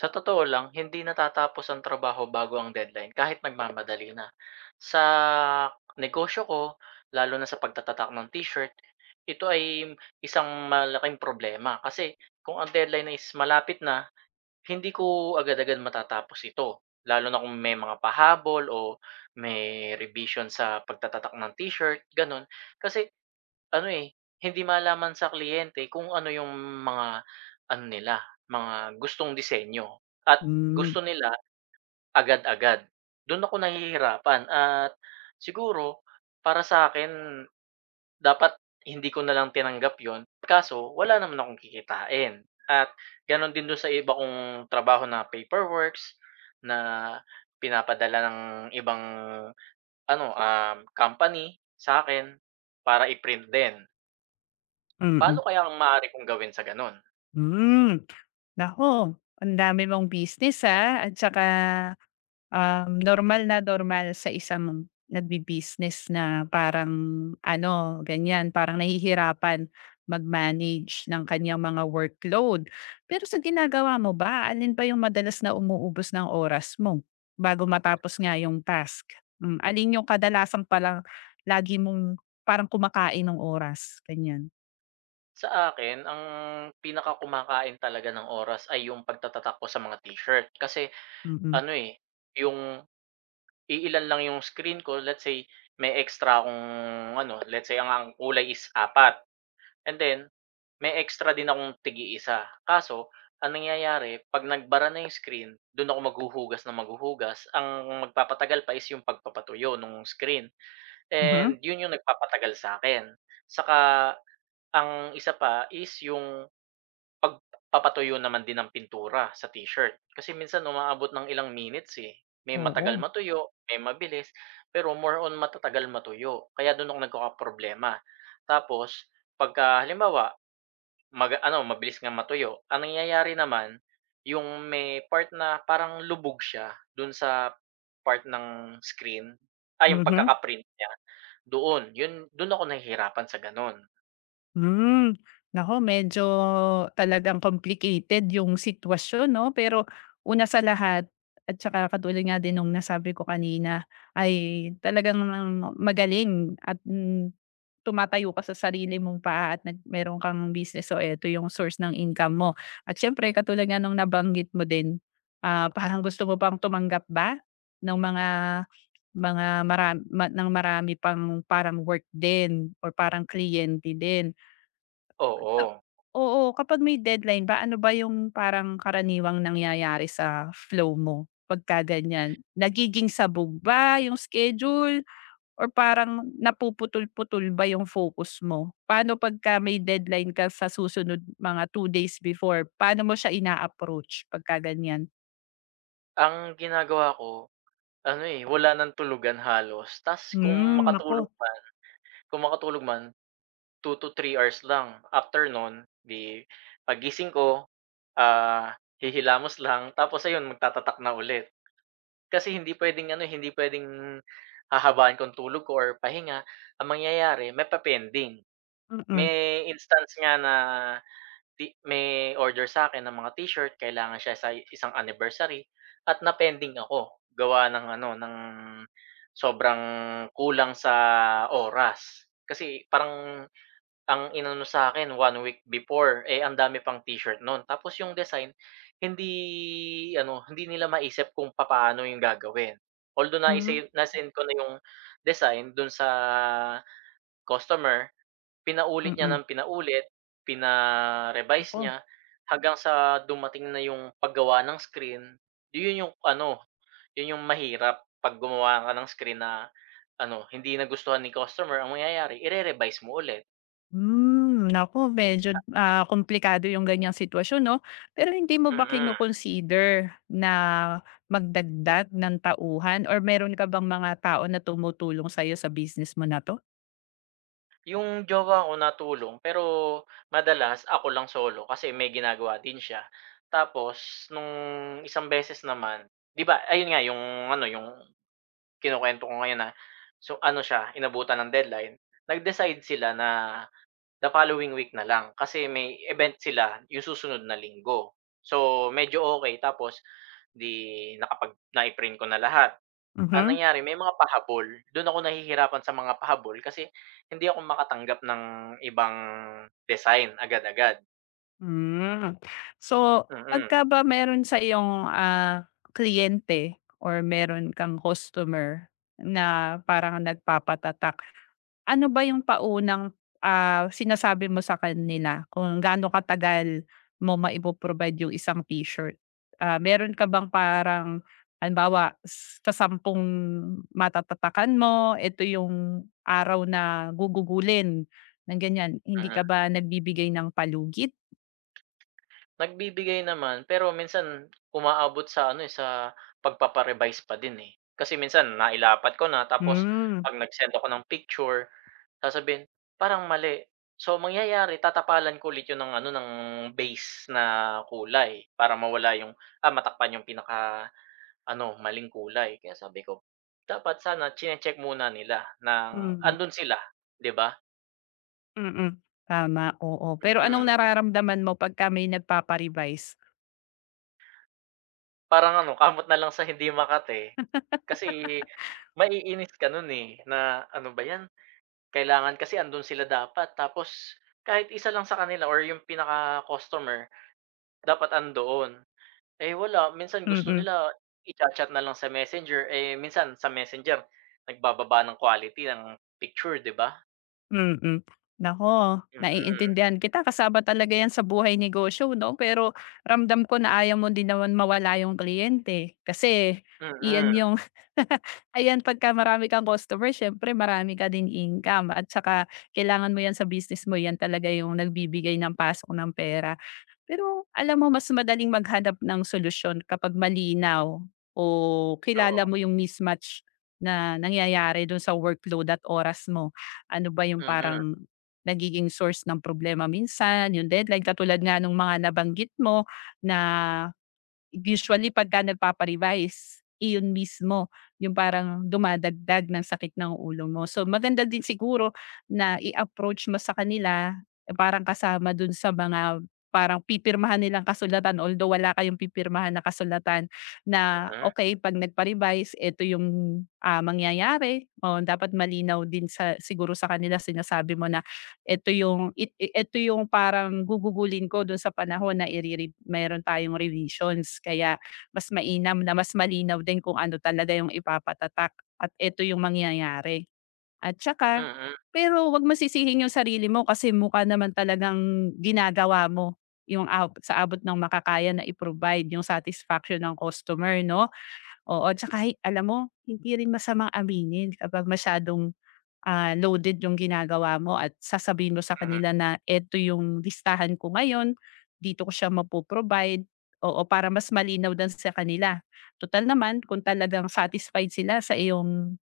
Sa totoo lang, hindi natatapos ang trabaho bago ang deadline kahit nagmamadali na. Sa negosyo ko, lalo na sa pagtatatak ng t-shirt, ito ay isang malaking problema kasi kung ang deadline is malapit na, hindi ko agad-agad matatapos ito, lalo na kung may mga pahabol o may revision sa pagtatatak ng t-shirt, gano'n. Kasi ano, eh, hindi malaman sa kliyente kung ano yung mga ano nila, mga gustong disenyo at Hmm. gusto nila agad-agad. Do'n ako nahihirapan at siguro para sa akin dapat hindi ko na lang tinanggap yon kaso wala naman akong kikitain at gano'n din do'n sa iba kong trabaho na paperworks na pinapadala ng ibang ano, company sa akin para i-print din. Paano Mm. kaya ang maaari kong gawin sa gano'n? Hmm, Naku, ang dami mong business, at saka, normal na normal sa isang nagbi-business na parang ano, ganyan, parang nahihirapan mag-manage ng kaniyang mga workload. Pero sa ginagawa mo ba, alin ba yung madalas na umuubos ng oras mo bago matapos nga yung task? Alin yung kadalasan palang lagi mong parang kumakain ng oras, ganyan? Sa akin ang pinakakumakain talaga ng oras ay yung pagtatatak ko sa mga t-shirt kasi Mm. ano, eh, yung iilan lang yung screen ko, let's say may extra akong ano, let's say ang kulay is apat, and then may extra din akong tig isa. Kaso ang nangyayari 'pag nagbara na yung screen, dun ako maghuhugas na maghuhugas, ang magpapatagal pa is yung pagpapatuyo ng screen Mhm, and yun yung nagpapatagal sa akin. Saka ang isa pa is yung pagpapatuyo naman din ng pintura sa t-shirt. Kasi minsan umaabot ng ilang minutes, eh. May oo. matagal matuyo, may mabilis, pero more on matatagal matuyo. Kaya do'n ako nagkakaproblema. Tapos pagka halimbawa mag ano, mabilis ngang matuyo, ang nangyayari naman yung may part na parang lubog siya do'n sa part ng screen, ay yung Mhm, pagkaka niya, doon. Yun do'n ako nahihirapan sa gano'n. hmm. Naku, medyo talagang complicated yung sitwasyon 'no, pero una sa lahat at saka katulad nga din nung nasabi ko kanina ay talagang magaling at, tumatayo ka sa sarili mong paa at nag meron kang business, so eto yung source ng income mo. At siyempre katulad nga nung nabanggit mo din, parang gusto mo pang tumanggap ba ng mga marami pang parang work din or parang kliyente din. Oo. O, oo, kapag may deadline ba, ano ba yung parang karaniwang nangyayari sa flow mo pagka ganyan? Nagiging sabog ba yung schedule or parang napuputol-putol ba yung focus mo? Paano pagka may deadline ka sa susunod mga 2 days before, paano mo siya ina-approach pagka ganyan? Ang ginagawa ko ano, eh, wala ng tulugan halos ta's kung Hmm, makatulog naku, man kung makatulog man 2 to three hours lang. After no'n 'di paggising ko, ah, hihilamos lang tapos ayun magtatatak na ulit. Kasi hindi puwedeng hahabaan ko ang tulog ko or pahinga. Ang mangyayari mapa-pending. mm, May instance nga na may order sa'kin ng mga t-shirt, kailangan siya sa isang anniversary at na-pending ako gawa ng sobrang kulang sa oras. Kasi parang ang inano sa akin one week before, eh, ang dami pang t-shirt nun. Tapos yung design hindi nila maisip kung paano yung gagawin. Although na hmm, na-send ko na yung design dun sa customer. Pinaulit niya mm, ng pinaulit, pina-revise naku. niya hanggang sa dumating na yung paggawa ng screen. Yun yung ano, yun yung mahirap 'pag gumawa ka ng screen na ano, hindi nagustuhan ni customer, ang mangyayari ire-revise mo ulit. Naku, medyo, komplikado yung ganyang sitwasyon 'no. Pero hindi mo ba Mm. kino-consider na magdagdag ng tauhan or meron ka bang mga tao na tumutulong sa'yo sa business mo na 'to? Yung jowa ko natulong pero madalas ako lang solo kasi may ginagawa din siya. Tapos nung isang beses naman 'di ba ayun nga yung kinukuwento ko ngayon na so ano siya, inabutan ng deadline. Nag-decide sila na the following week na lang kasi may event sila yung susunod na linggo. So, medyo okay tapos 'di nai-print ko na lahat. Ang Mhm, nangyari may mga pahabol, do'n ako nahihirapan sa mga pahabol kasi hindi ako makatanggap ng ibang design agad-agad. hmm. So, Mm, pagka ba meron sa iyong, kliyente or meron kang customer na parang nagpapatatak. Ano ba yung paunang, sinasabi mo sa kanila kung gaano katagal mo maipoprovide yung isang t-shirt? Ah, meron ka bang parang halimbawa sa 10 matatatakan mo, ito yung araw na gugugulin ng ganyan, hindi mm. ka ba nagbibigay ng palugit? Nagbibigay naman, pero minsan umaabot sa pagpapa-revise pa din, eh. Kasi minsan nailapat ko na tapos Hmm, 'pag nag-send ako ng picture sasabihin, "Parang mali." So, mangyayari tatapalan ko ulit 'yun ng base na kulay para mawala yung, matakpan yung pinaka-ano, maling kulay. Kaya sabi ko, dapat sana chine-check muna nila ng hmm, andun sila, 'di ba? mm. Tama, oo. Pero anong Mm. nararamdaman mo pagka may nagpapa. Parang ano, kamot na lang sa hindi makate. Kasi maiinis ka nun, eh, na ano ba 'yan, kailangan kasi andun sila dapat tapos kahit isa lang sa kanila or yung pinaka-customer dapat andoon. Eh, wala minsan gusto Mm. nila icha-chat na lang sa Messenger, eh, minsan sa Messenger nagbababa ng quality ng picture, 'di ba? Mm. Naku, Mm, naiintindihan kita, kasama talaga 'yan sa buhay negosyo 'no, pero ramdam ko na ayaw mo din naman mawala yung kliyente kasi mm, iyan yung ayan pagka marami kang customer siyempre marami ka din income at saka kailangan mo 'yan sa business mo, 'yan talaga yung nagbibigay ng pasok ng pera. Pero alam mo mas madaling maghanap ng solusyon kapag malinaw o kilala oo, mo yung mismatch na nangyayari dun sa workload at oras mo. Ano ba yung mm, parang nagiging source ng problema minsan, yung deadline katulad nga nung mga nabanggit mo na. Usually pagka nagpapa-revise, iyon mismo yung parang dumadagdag ng sakit ng ulo mo. So maganda din siguro na i-approach mo sa kanila, eh, parang kasama dun sa mga parang pipirmahan nilang kasulatan although wala kayong pipirmahan na kasulatan na, okay 'pag nagpa-revise ito yung, mangyayari. Oo, dapat malinaw din sa siguro sa kanila sinasabi mo na eto yung eto yung parang gugugulin ko dun sa panahon na irerib meron tayong revisions kaya mas mainam na mas malinaw din kung ano talaga yung ipapatatak at eto yung mangyayari. At tsaka mm, pero 'wag mo yung sarili mo kasi mukha naman talagang ginagawa mo yung ab sa abot ng makakaya na i-provide yung satisfaction ng customer 'no? Oo, tsaka alam mo hindi rin masamang aminin kapag masyadong, loaded yung ginagawa mo at sasabihin mo sa kanila mm. na eto yung listahan ko ngayon, dito ko siya mapo-provide, oo, para mas malinaw din sa kanila. Tutal naman kung talagang satisfied sila sa iyong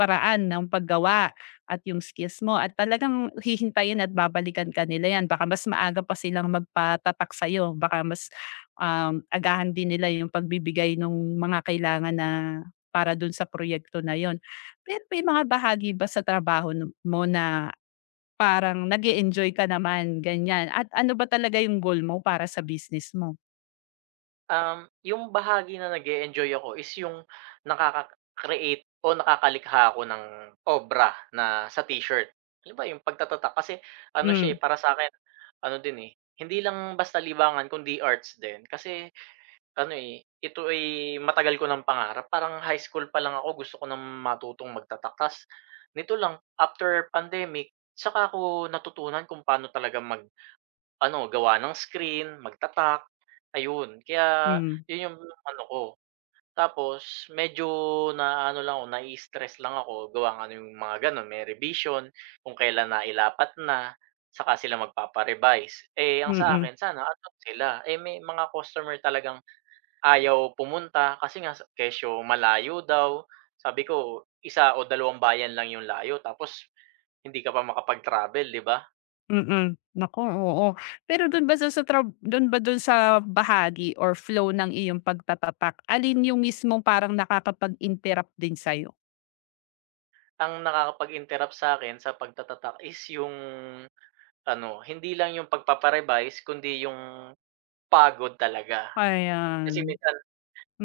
paraan ng paggawa at yung skills mo at talagang hihintayin at babalikan ka nila yan. Baka mas maaga pa silang magpatatak sa'yo, baka mas, agahan din nila yung pagbibigay ng mga kailangan na para dun sa proyekto na yun. Pero may mga bahagi ba sa trabaho nu mo na parang nag enjoy ka naman, ganyan? At ano ba talaga yung goal mo para sa business mo? Yung bahagi na nag-e-enjoy ako is yung nakaka-create o nakakalikha ako ng obra na sa t-shirt. Yun ba yung pagtatatak kasi ano siya, eh, Hmm, para sa akin ano din, eh, hindi lang basta libangan kundi arts din. Kasi ano, eh, ito ay matagal ko ng pangarap parang high school pa lang ako gusto ko ng matutong magtatakas. Nito lang after pandemic saka ko natutunan kung paano talaga mag ano, gawa ng screen, magtatak, ayun. Kaya hmm, yun yung ano ko. Tapos medyo na stress lang ako gawa ng ano nung mga gano'n may revision, kung kailan na ilapat na, saka sila magpapa-revise. Eh, ang sa mm. akin sana andun sila, eh, may mga customer talagang ayaw pumunta kasi nga sa kesyo malayo daw. Sabi ko, isa o dalawang bayan lang yung layo tapos hindi ka pa makapag-travel, 'di ba? Mm, naku, oo. Pero don ba don sa bahagi or flow ng iyong pagtatatak, alin yung mismong parang nakakapag-interrupt din sa'yo? Ang nakakapag-interrupt sa akin sa pagtatatak is yung ano, hindi lang yung pagpapa kundi yung pagod talaga. Kasi Ayan, minsan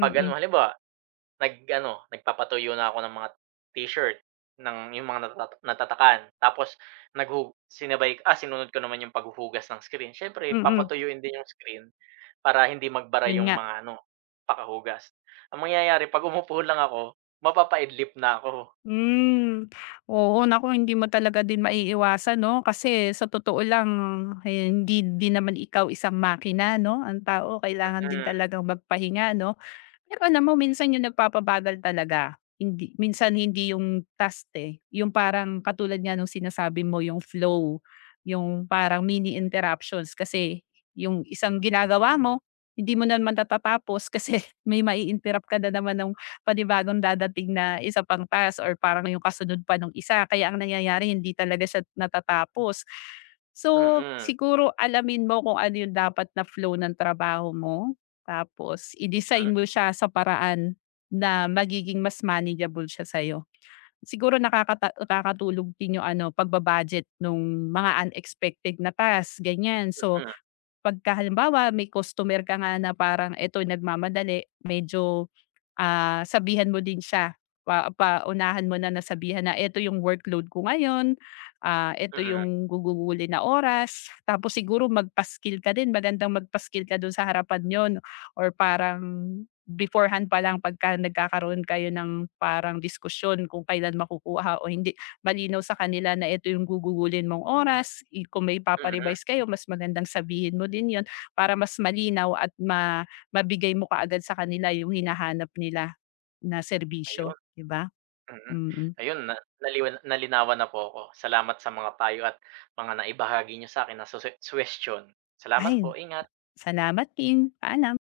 'pag ano, halimbawa, nagpapatuyo na ako ng mga t-shirt ng yung mga natatakan tapos sinunod ko naman yung paghuhugas ng screen. Siyempre mm, papatuyuin din yung screen para hindi magbara yun yung nga. mga ano, pakahugas. Ang mangyayari 'pag umupo lang ako, mapapaidlip na ako. Hmm, Oo, naku hindi mo talaga din maiiwasan 'no, kasi sa totoo lang, eh, hindi din naman ikaw isang makina 'no, ang tao kailangan din Mm, talagang magpahinga 'no? Pero alam mo minsan yung nagpapabagal talaga, hindi minsan hindi yung task eh, yung parang katulad nga nung sinasabi mo yung flow, yung parang mini interruptions kasi yung isang ginagawa mo, hindi mo naman natatapos kasi may mai-interrupt ka na naman ng panibagong dadating na isa pang task or parang yung kasunod pa ng isa kaya ang nangyayari hindi talaga siya natatapos. mm, So, mm, siguro alamin mo kung ano yung dapat na flow ng trabaho mo tapos mm, i-design mo siya sa paraan na magiging mas manageable siya sa'yo. Siguro nakakatulog din yung ano, pagba-budget nung mga unexpected na task, ganyan. So, mm, pagka halimbawa may customer ka nga na parang eto nagmamadali, medyo, sabihan mo din siya, paunahan mo na na sabihan na, "Eto yung workload ko ngayon, ah, eto mm. yung gugugulin na oras." Tapos siguro magpaskil ka din, magandang magpaskil skill ka dun sa harapan yon, or parang beforehand pa lang pagka nagkakaroon kayo ng parang diskusyon kung kailan makukuha o hindi, malinaw sa kanila na eto yung gugugulin mong oras, i kung may Mm. ipapa-revise kayo mas magandang sabihin mo din yon, para mas malinaw at ma mabigay mo kaagad sa kanila yung hinahanap nila na serbisyo, Ayun. 'di ba? Mm. Mm. Ayun na nalinawan na po ako. Salamat sa mga payo at mga naibahagi niyo sa akin na susu Salamat Ay, po, ingat. salamat din. Paalam.